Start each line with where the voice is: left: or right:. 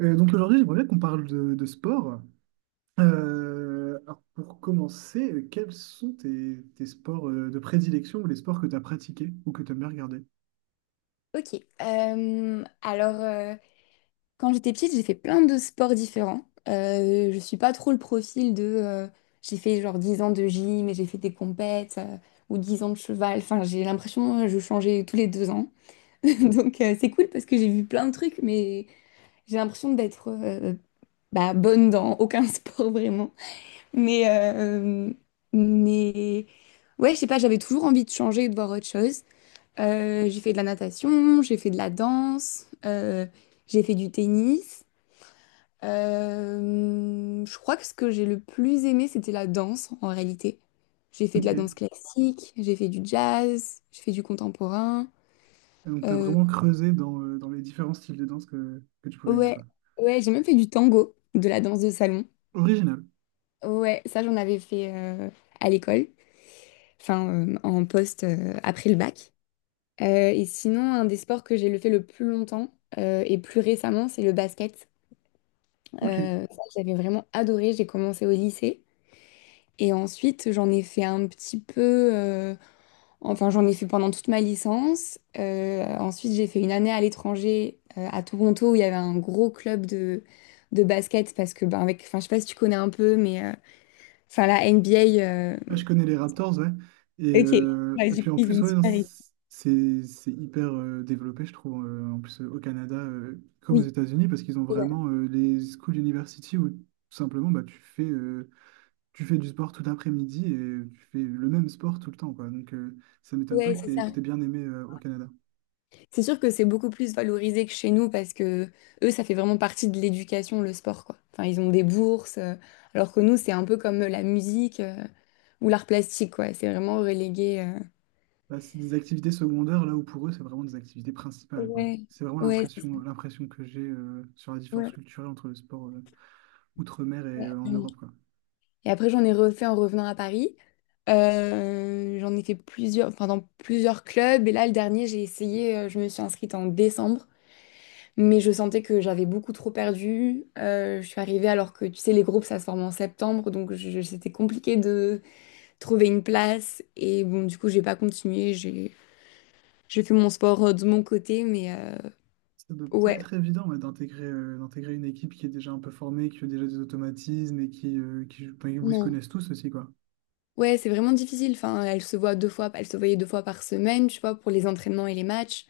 right: Donc aujourd'hui, j'aimerais bien qu'on parle de sport. Alors pour commencer, quels sont tes sports de prédilection ou les sports que tu as pratiqués ou que tu aimes bien regarder?
left: Ok. Alors, quand j'étais petite, j'ai fait plein de sports différents. Je suis pas trop le profil de... j'ai fait genre 10 ans de gym et j'ai fait des compètes ou 10 ans de cheval. Enfin, j'ai l'impression que je changeais tous les 2 ans. Donc, c'est cool parce que j'ai vu plein de trucs, mais j'ai l'impression d'être bah, bonne dans aucun sport vraiment. Mais, euh, mais ouais, je sais pas, j'avais toujours envie de changer et de voir autre chose. J'ai fait de la natation, j'ai fait de la danse, j'ai fait du tennis. Je crois que ce que j'ai le plus aimé, c'était la danse en réalité. J'ai fait de
right: Ok.
left: la
right: Et
left: danse classique, j'ai fait du jazz, j'ai fait du contemporain.
right: donc tu as
left: Euh,
right: vraiment creusé dans les différents styles de danse que tu pouvais aimer,
left: ouais,
right: quoi.
left: ouais, j'ai même fait du tango, de la danse de salon.
right: Original.
left: Ouais, ça j'en avais fait à l'école, enfin en poste après le bac. Et sinon, un des sports que j'ai le fait le plus longtemps et plus récemment, c'est le basket.
right: Ok.
left: Ça, j'avais vraiment adoré. J'ai commencé au lycée. Et ensuite, j'en ai fait un petit peu... Enfin, j'en ai fait pendant toute ma licence. Ensuite, j'ai fait une année à l'étranger, à Toronto, où il y avait un gros club de basket. Parce que, ben, avec, enfin, je sais pas si tu connais un peu, mais enfin, la NBA.
right: Ah, je connais les Raptors, ouais. Et,
left: Ok,
right: euh,
left: ouais,
right: et
left: du
right: puis
left: coup,
right: en
left: ils ont
right: plus,
left: une
right: ouais, non,
left: super équipe.
right: c'est hyper développé, je trouve, en plus au Canada, comme aux
left: Oui,
right: États-Unis, parce qu'ils ont
left: ouais,
right: vraiment les school university où tout simplement bah, tu fais du sport tout l'après-midi et tu fais le même sport tout le temps, quoi. Donc, ça m'étonne pas
left: ouais,
right: que
left: c'est
right: t'aies, que
left: ça.
right: t'aies bien aimé au Canada.
left: C'est sûr que c'est beaucoup plus valorisé que chez nous parce que eux, ça fait vraiment partie de l'éducation, le sport, quoi. Enfin, ils ont des bourses, alors que nous, c'est un peu comme la musique, ou l'art plastique, quoi. C'est vraiment relégué.
right: Bah, c'est des activités secondaires, là où pour eux, c'est vraiment des activités principales, quoi.
left: Ouais,
right: C'est vraiment
left: ouais,
right: l'impression, l'impression que j'ai sur la différence
left: ouais.
right: culturelle entre le sport outre-mer et en Europe, quoi.
left: Et après, j'en ai refait en revenant à Paris. J'en ai fait plusieurs, enfin, dans plusieurs clubs. Et là, le dernier, j'ai essayé, je me suis inscrite en décembre, mais je sentais que j'avais beaucoup trop perdu. Je suis arrivée alors que, tu sais, les groupes, ça se forme en septembre, donc c'était compliqué de trouver une place. Et bon, du coup, j'ai pas continué. J'ai fait mon sport de mon côté, mais
right: Ça doit pas
left: ouais,
right: être évident, ouais, d'intégrer une équipe qui est déjà un peu formée, qui a déjà des automatismes et qui, enfin, où ils se
left: non.
right: connaissent tous aussi, quoi.
left: Ouais, c'est vraiment difficile. Enfin, elle se voyait deux fois par semaine, tu vois, pour les entraînements et les matchs.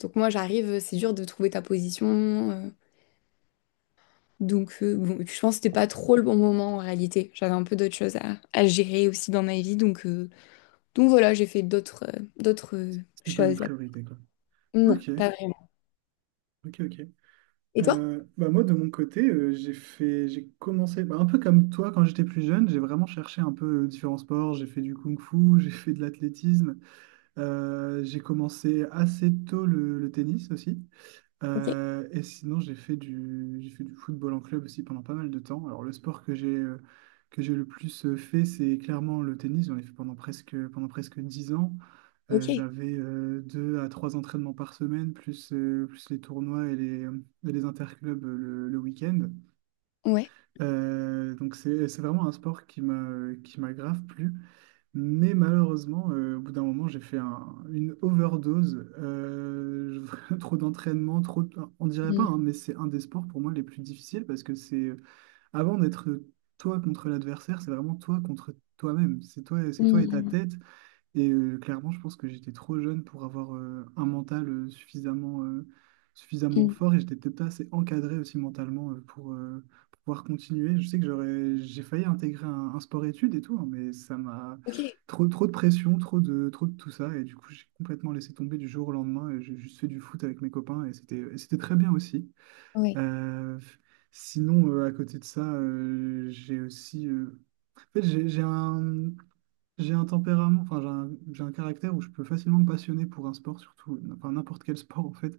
left: Donc moi, j'arrive, c'est dur de trouver ta position. Donc bon, et puis je pense que c'était pas trop le bon moment en réalité. J'avais un peu d'autres choses à gérer aussi dans ma vie, donc voilà, j'ai fait d'autres
right: C'était pas une
left: choses.
right: priorité, quoi.
left: Non,
right: Ok,
left: pas vraiment.
right: ok, ok.
left: Et toi?
right: Bah moi, de mon côté, j'ai commencé bah, un peu comme toi quand j'étais plus jeune. J'ai vraiment cherché un peu différents sports. J'ai fait du kung-fu, j'ai fait de l'athlétisme. J'ai commencé assez tôt le tennis aussi.
left: Ok,
right: Et sinon, j'ai fait du football en club aussi pendant pas mal de temps. Alors, le sport que j'ai le plus fait, c'est clairement le tennis. J'en ai fait pendant presque 10 ans.
left: ok,
right: J'avais deux à trois entraînements par semaine, plus les tournois et les interclubs le week-end.
left: ouais.
right: Donc, c'est vraiment un sport qui m'a grave plu. Mais malheureusement, au bout d'un moment, j'ai fait une overdose. Trop d'entraînement, on dirait pas,
left: Mm.
right: hein, mais c'est un des sports pour moi les plus difficiles parce que c'est avant d'être toi contre l'adversaire, c'est vraiment toi contre toi-même. C'est toi et ta
left: Mm.
right: tête. Clairement, je pense que j'étais trop jeune pour avoir un mental suffisamment
left: Mm.
right: fort et j'étais peut-être pas assez encadré aussi mentalement pour pouvoir continuer. Je sais que j'ai failli intégrer un sport-études et tout, hein, mais ça m'a
left: Ok.
right: trop de pression, trop de tout ça. Et du coup, j'ai complètement laissé tomber du jour au lendemain et j'ai juste fait du foot avec mes copains et et c'était très bien aussi.
left: Oui,
right: Euh, Sinon, à côté de ça, j'ai aussi. En fait, j'ai un tempérament, enfin j'ai un caractère où je peux facilement me passionner pour un sport, surtout, enfin n'importe quel sport en fait.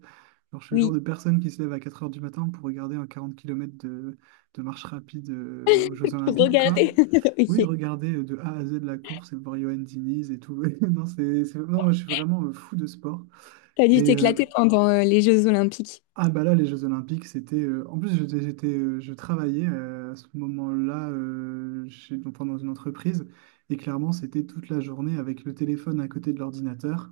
right: Alors je suis le genre
left: oui,
right: de personne qui se lève à 4 heures du matin pour regarder un 40 kilomètres de marche rapide aux Jeux
left: pour
right: Olympiques, quoi.
left: regarder.
right: Oui,
left: Ok.
right: regarder de A à Z la course et voir Johan Diniz et tout. Non, non, moi je suis vraiment fou de sport.
left: T'as dû
right: Et euh,
left: t'éclater pendant les Jeux Olympiques.
right: ah bah là, les Jeux Olympiques, en plus, je travaillais à ce moment-là, donc, pendant une entreprise et clairement, c'était toute la journée avec le téléphone à côté de l'ordinateur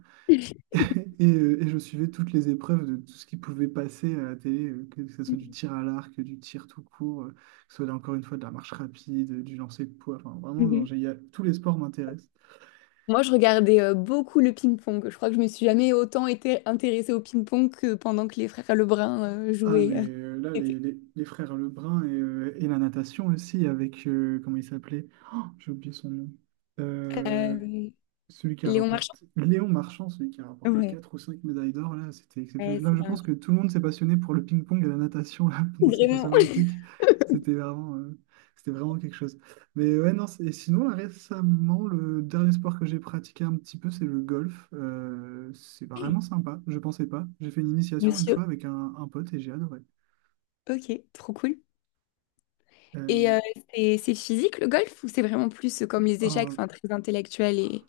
right: et je suivais toutes les épreuves de tout ce qui pouvait passer à la télé, que ce soit du tir à l'arc, du tir tout court, que ce soit là, encore une fois de la marche rapide, du lancer de poids, enfin vraiment, non,
left: Mhm.
right: tous les sports m'intéressent.
left: Moi, je regardais beaucoup le ping-pong. Je crois que je me suis jamais autant été intéressée au ping-pong que pendant que les frères Lebrun
right: Ah,
left: jouaient.
right: là,
left: L'été.
right: les frères Lebrun et la natation aussi, avec, comment il s'appelait? Oh, j'ai oublié son nom. Euh,
left: Euh,
right: Celui qui a
left: Léon Marchand.
right: rapporté, Léon Marchand, celui qui a rapporté
left: Ouais,
right: 4 ou 5 médailles d'or, là, c'était
left: ouais,
right: exceptionnel. Là,
left: c'est
right: je pense
left: dingue.
right: que tout le monde s'est passionné pour le ping-pong et la natation, là, pendant ces Jeux
left: Vraiment.
right: Olympiques. C'était vraiment, euh, c'était vraiment quelque chose. Mais ouais, non, et sinon, là, récemment, le dernier sport que j'ai pratiqué un petit peu, c'est le golf. C'est vraiment sympa, je pensais pas. J'ai fait une initiation une fois
left: Monsieur.
right: avec un pote et j'ai adoré.
left: Ok, trop cool.
right: Euh,
left: Et c'est physique le golf ou c'est vraiment plus comme les échecs,
right: oh,
left: enfin très intellectuel et...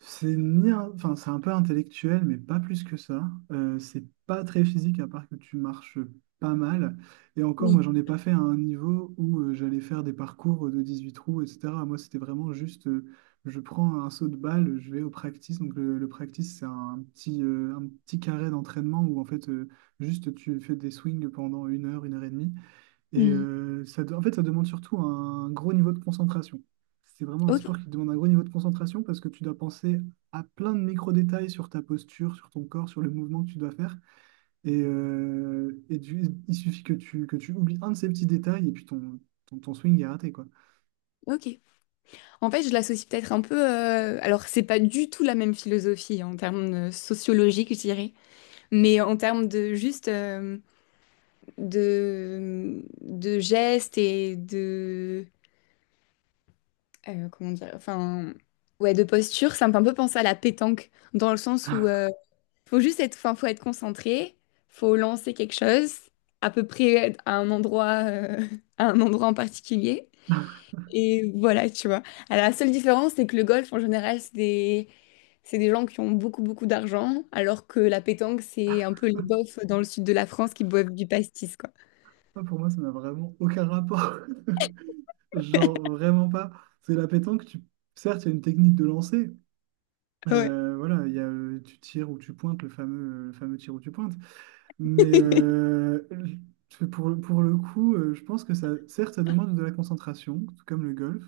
right: c'est ni un- enfin, c'est un peu intellectuel, mais pas plus que ça. C'est pas très physique, à part que tu marches pas mal. Et encore, moi,
left: Oui.
right: j'en ai pas fait à un niveau où j'allais faire des parcours de 18 trous, etc. Moi, c'était vraiment juste, je prends un saut de balle, je vais au practice. Donc, le practice, c'est un petit carré d'entraînement où, en fait, juste tu fais des swings pendant une heure et demie.
left: Hmm.
right: Ça, en fait, ça demande surtout un gros niveau de concentration. C'est vraiment un
left: Ok,
right: sport qui demande un gros niveau de concentration parce que tu dois penser à plein de micro-détails sur ta posture, sur ton corps, sur le mouvement que tu dois faire. Il suffit que tu oublies un de ces petits détails et puis ton swing est raté, quoi.
left: ok. En fait, je l'associe peut-être un peu. Alors, c'est pas du tout la même philosophie en termes sociologiques, je dirais, mais en termes de juste de gestes et de comment dire, enfin ouais, de posture. Ça me fait un peu penser à la pétanque dans le sens où faut juste être, enfin, faut être concentré, faut lancer quelque chose à peu près à un endroit, à un endroit en particulier. Et voilà, tu vois. Alors, la seule différence, c'est que le golf, en général, c'est des gens qui ont beaucoup, beaucoup d'argent, alors que la pétanque, c'est un peu les bofs dans le sud de la France qui boivent du pastis, quoi.
right: Ah, pour moi, ça n'a vraiment aucun rapport. Genre, vraiment pas. C'est la pétanque, tu... certes, il y a une technique de lancer.
left: Ouais.
right: Voilà, tu tires ou tu pointes, le fameux tir ou tu pointes. Mais euh, l- pour le coup, je pense que ça, certes, ça demande de la concentration, tout comme le golf,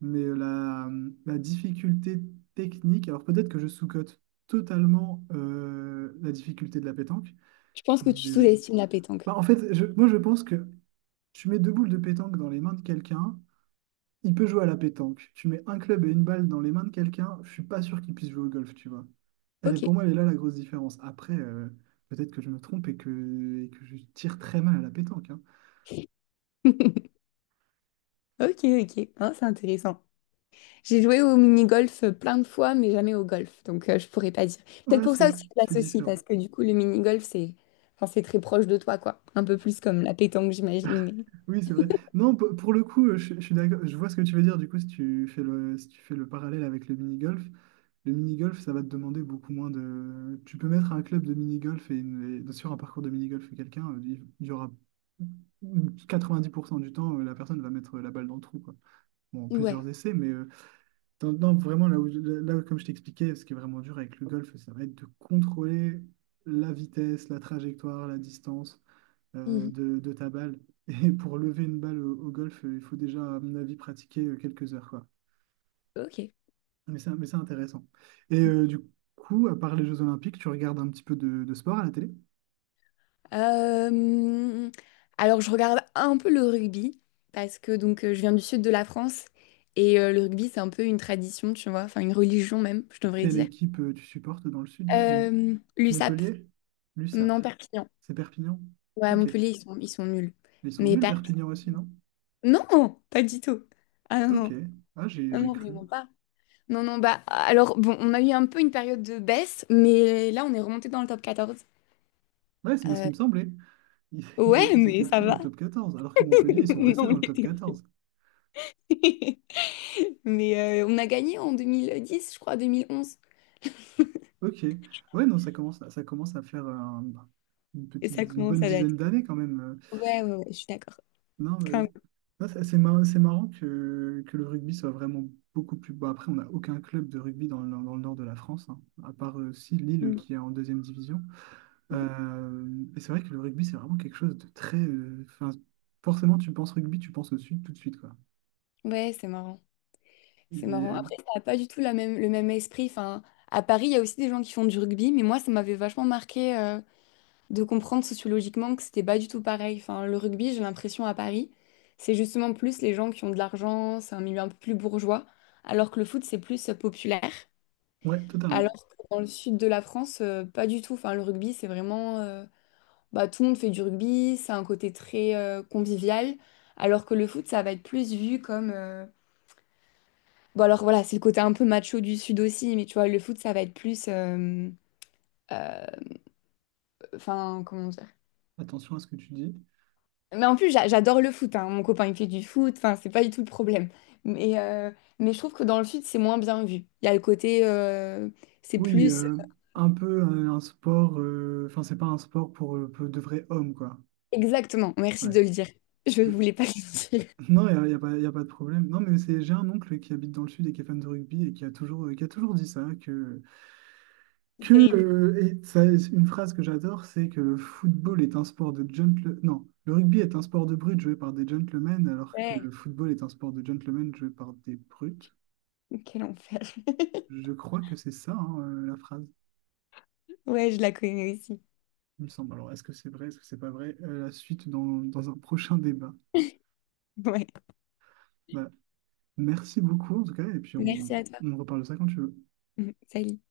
right: mais euh, la, la difficulté technique, alors peut-être que je sous-cote totalement la difficulté de la pétanque,
left: Je pense que tu
right: mais, euh,
left: sous-estimes la pétanque.
right: bah, en fait, moi je pense que tu mets deux boules de pétanque dans les mains de quelqu'un, il peut jouer à la pétanque. Tu mets un club et une balle dans les mains de quelqu'un, je suis pas sûr qu'il puisse jouer au golf, tu vois. Elle est,
left: Ok.
right: pour moi, elle est là la grosse différence. Après, peut-être que je me trompe et et que je tire très mal à la pétanque, hein.
left: Ok, ok. Hein, c'est intéressant. J'ai joué au mini-golf plein de fois, mais jamais au golf, donc je pourrais pas dire. Peut-être
right: Ouais,
left: pour ça aussi que je
right: c'est
left: l'associe,
right: différent.
left: parce que du coup, le mini-golf, c'est enfin, c'est très proche de toi, quoi. Un peu plus comme la pétanque, j'imagine, mais...
right: Oui, c'est vrai. Non, pour le coup, je suis d'accord. Je vois ce que tu veux dire. Du coup, si tu fais le parallèle avec le mini-golf, ça va te demander beaucoup moins de. Tu peux mettre un club de mini-golf et sur un parcours de mini-golf quelqu'un, il y aura 90% du temps, la personne va mettre la balle dans le trou, quoi. Bon, en
left: Ouais.
right: plusieurs essais, mais. Non, non, vraiment, là, comme je t'expliquais, ce qui est vraiment dur avec le golf, ça va être de contrôler la vitesse, la trajectoire, la distance
left: Mhm.
right: de ta balle. Et pour lever une balle au golf, il faut déjà, à mon avis, pratiquer quelques heures, quoi.
left: Ok.
right: Mais c'est intéressant. Du coup, à part les Jeux Olympiques, tu regardes un petit peu de sport à la télé?
left: Euh, alors, je regarde un peu le rugby parce que je viens du sud de la France et le rugby c'est un peu une tradition, tu vois, enfin une religion même, je
right: Et
left: devrais
right: quelle
left: dire.
right: équipe tu supportes dans le sud?
left: L'USAP,
right: Montpellier? L'USAP.
left: non, Perpignan.
right: C'est Perpignan?
left: Ouais, à
right: Ok. Mais
left: Montpellier, ils sont nuls.
right: ils sont
left: Mais
right: nuls,
left: Perpignan,
right: Perpignan aussi, non?
left: non, pas du tout. Ah non,
right: Ok.
left: non,
right: Ah, j'ai
left: non,
right: j'ai
left: non,
right: cru.
left: vraiment pas. Non, non, bah alors bon, on a eu un peu une période de baisse, mais là on est remonté dans le top 14.
right: Ouais, c'est bien ce qui
left: Euh,
right: me semblait. Ils, ils-
left: ouais,
right: ils
left: mais
right: étaient
left: ça
right: plus dans
left: va.
right: le top 14, alors que Montpellier, ils sont
left: Non,
right: restés
left: on
right: dans le top
left: l'était. pas.
right: quatorze.
left: Mais on a gagné en 2010 je crois, 2011.
right: Ok. Ouais, non, ça commence à faire
left: Et ça
right: une
left: commence
right: bonne
left: à
right: dizaine
left: dater.
right: d'années quand même.
left: Ouais, ouais, ouais, je suis d'accord.
right: Non,
left: Quand
right: non, c'est marrant, c'est marrant que le rugby soit vraiment beaucoup plus... Bon, après, on n'a aucun club de rugby dans le nord de la France, hein, à part aussi Lille
left: même.
right: qui est en deuxième division. Et c'est vrai que le rugby, c'est vraiment quelque chose de enfin, forcément, tu penses rugby, tu penses au sud tout de suite, quoi.
left: Mm. Ouais, c'est marrant. C'est marrant.
right: Et,
left: Après, ça n'a pas du tout la même, le même esprit. Enfin, à Paris, il y a aussi des gens qui font du rugby, mais moi, ça m'avait vachement marqué de comprendre sociologiquement que c'était pas du tout pareil. Enfin, le rugby, j'ai l'impression à Paris, c'est justement plus les gens qui ont de l'argent, c'est un milieu un peu plus bourgeois, alors que le foot, c'est plus populaire.
right: ouais, totalement.
left: Alors que dans le sud de la France, pas du tout. Enfin, le rugby, c'est vraiment. Bah, tout le monde fait du rugby, c'est un côté très convivial, alors que le foot, ça va être plus vu comme... Bon, alors voilà, c'est le côté un peu macho du Sud aussi, mais tu vois, le foot, ça va être plus... euh, Enfin, comment dire?
right: Attention à ce que tu dis.
left: Mais en plus, j'adore le foot, hein. Mon copain, il fait du foot, enfin, c'est pas du tout le problème. Mais, euh, mais je trouve que dans le Sud, c'est moins bien vu. Il y a le côté... C'est
right: Oui,
left: plus...
right: un peu un sport, enfin, c'est pas un sport pour de vrais hommes, quoi.
left: Exactement, merci
right: Ouais.
left: de le dire. Je
right: Je-
left: voulais pas le dire.
right: Non, il n'y a, y a pas de problème. Non, mais c'est, j'ai un oncle qui habite dans le sud et qui est fan de rugby et qui a toujours dit ça,
left: C'est
right: que
left: terrible.
right: et ça, c'est une phrase que j'adore, c'est que le football est un sport de gentlemen. Non, le rugby est un sport de brutes joué par des gentlemen, alors que
left: Ouais,
right: le football est un sport de gentlemen joué par des brutes.
left: quel enfer.
right: Je crois que c'est ça, hein, la phrase,
left: Ouais, je la connais aussi.
right: il me semble. Alors, est-ce que c'est vrai, est-ce que c'est pas vrai? La suite dans un prochain débat.
left: Ouais.
right: Bah, merci beaucoup en tout cas, et puis
left: Merci à toi.
right: on reparle de ça quand tu veux.
left: Salut.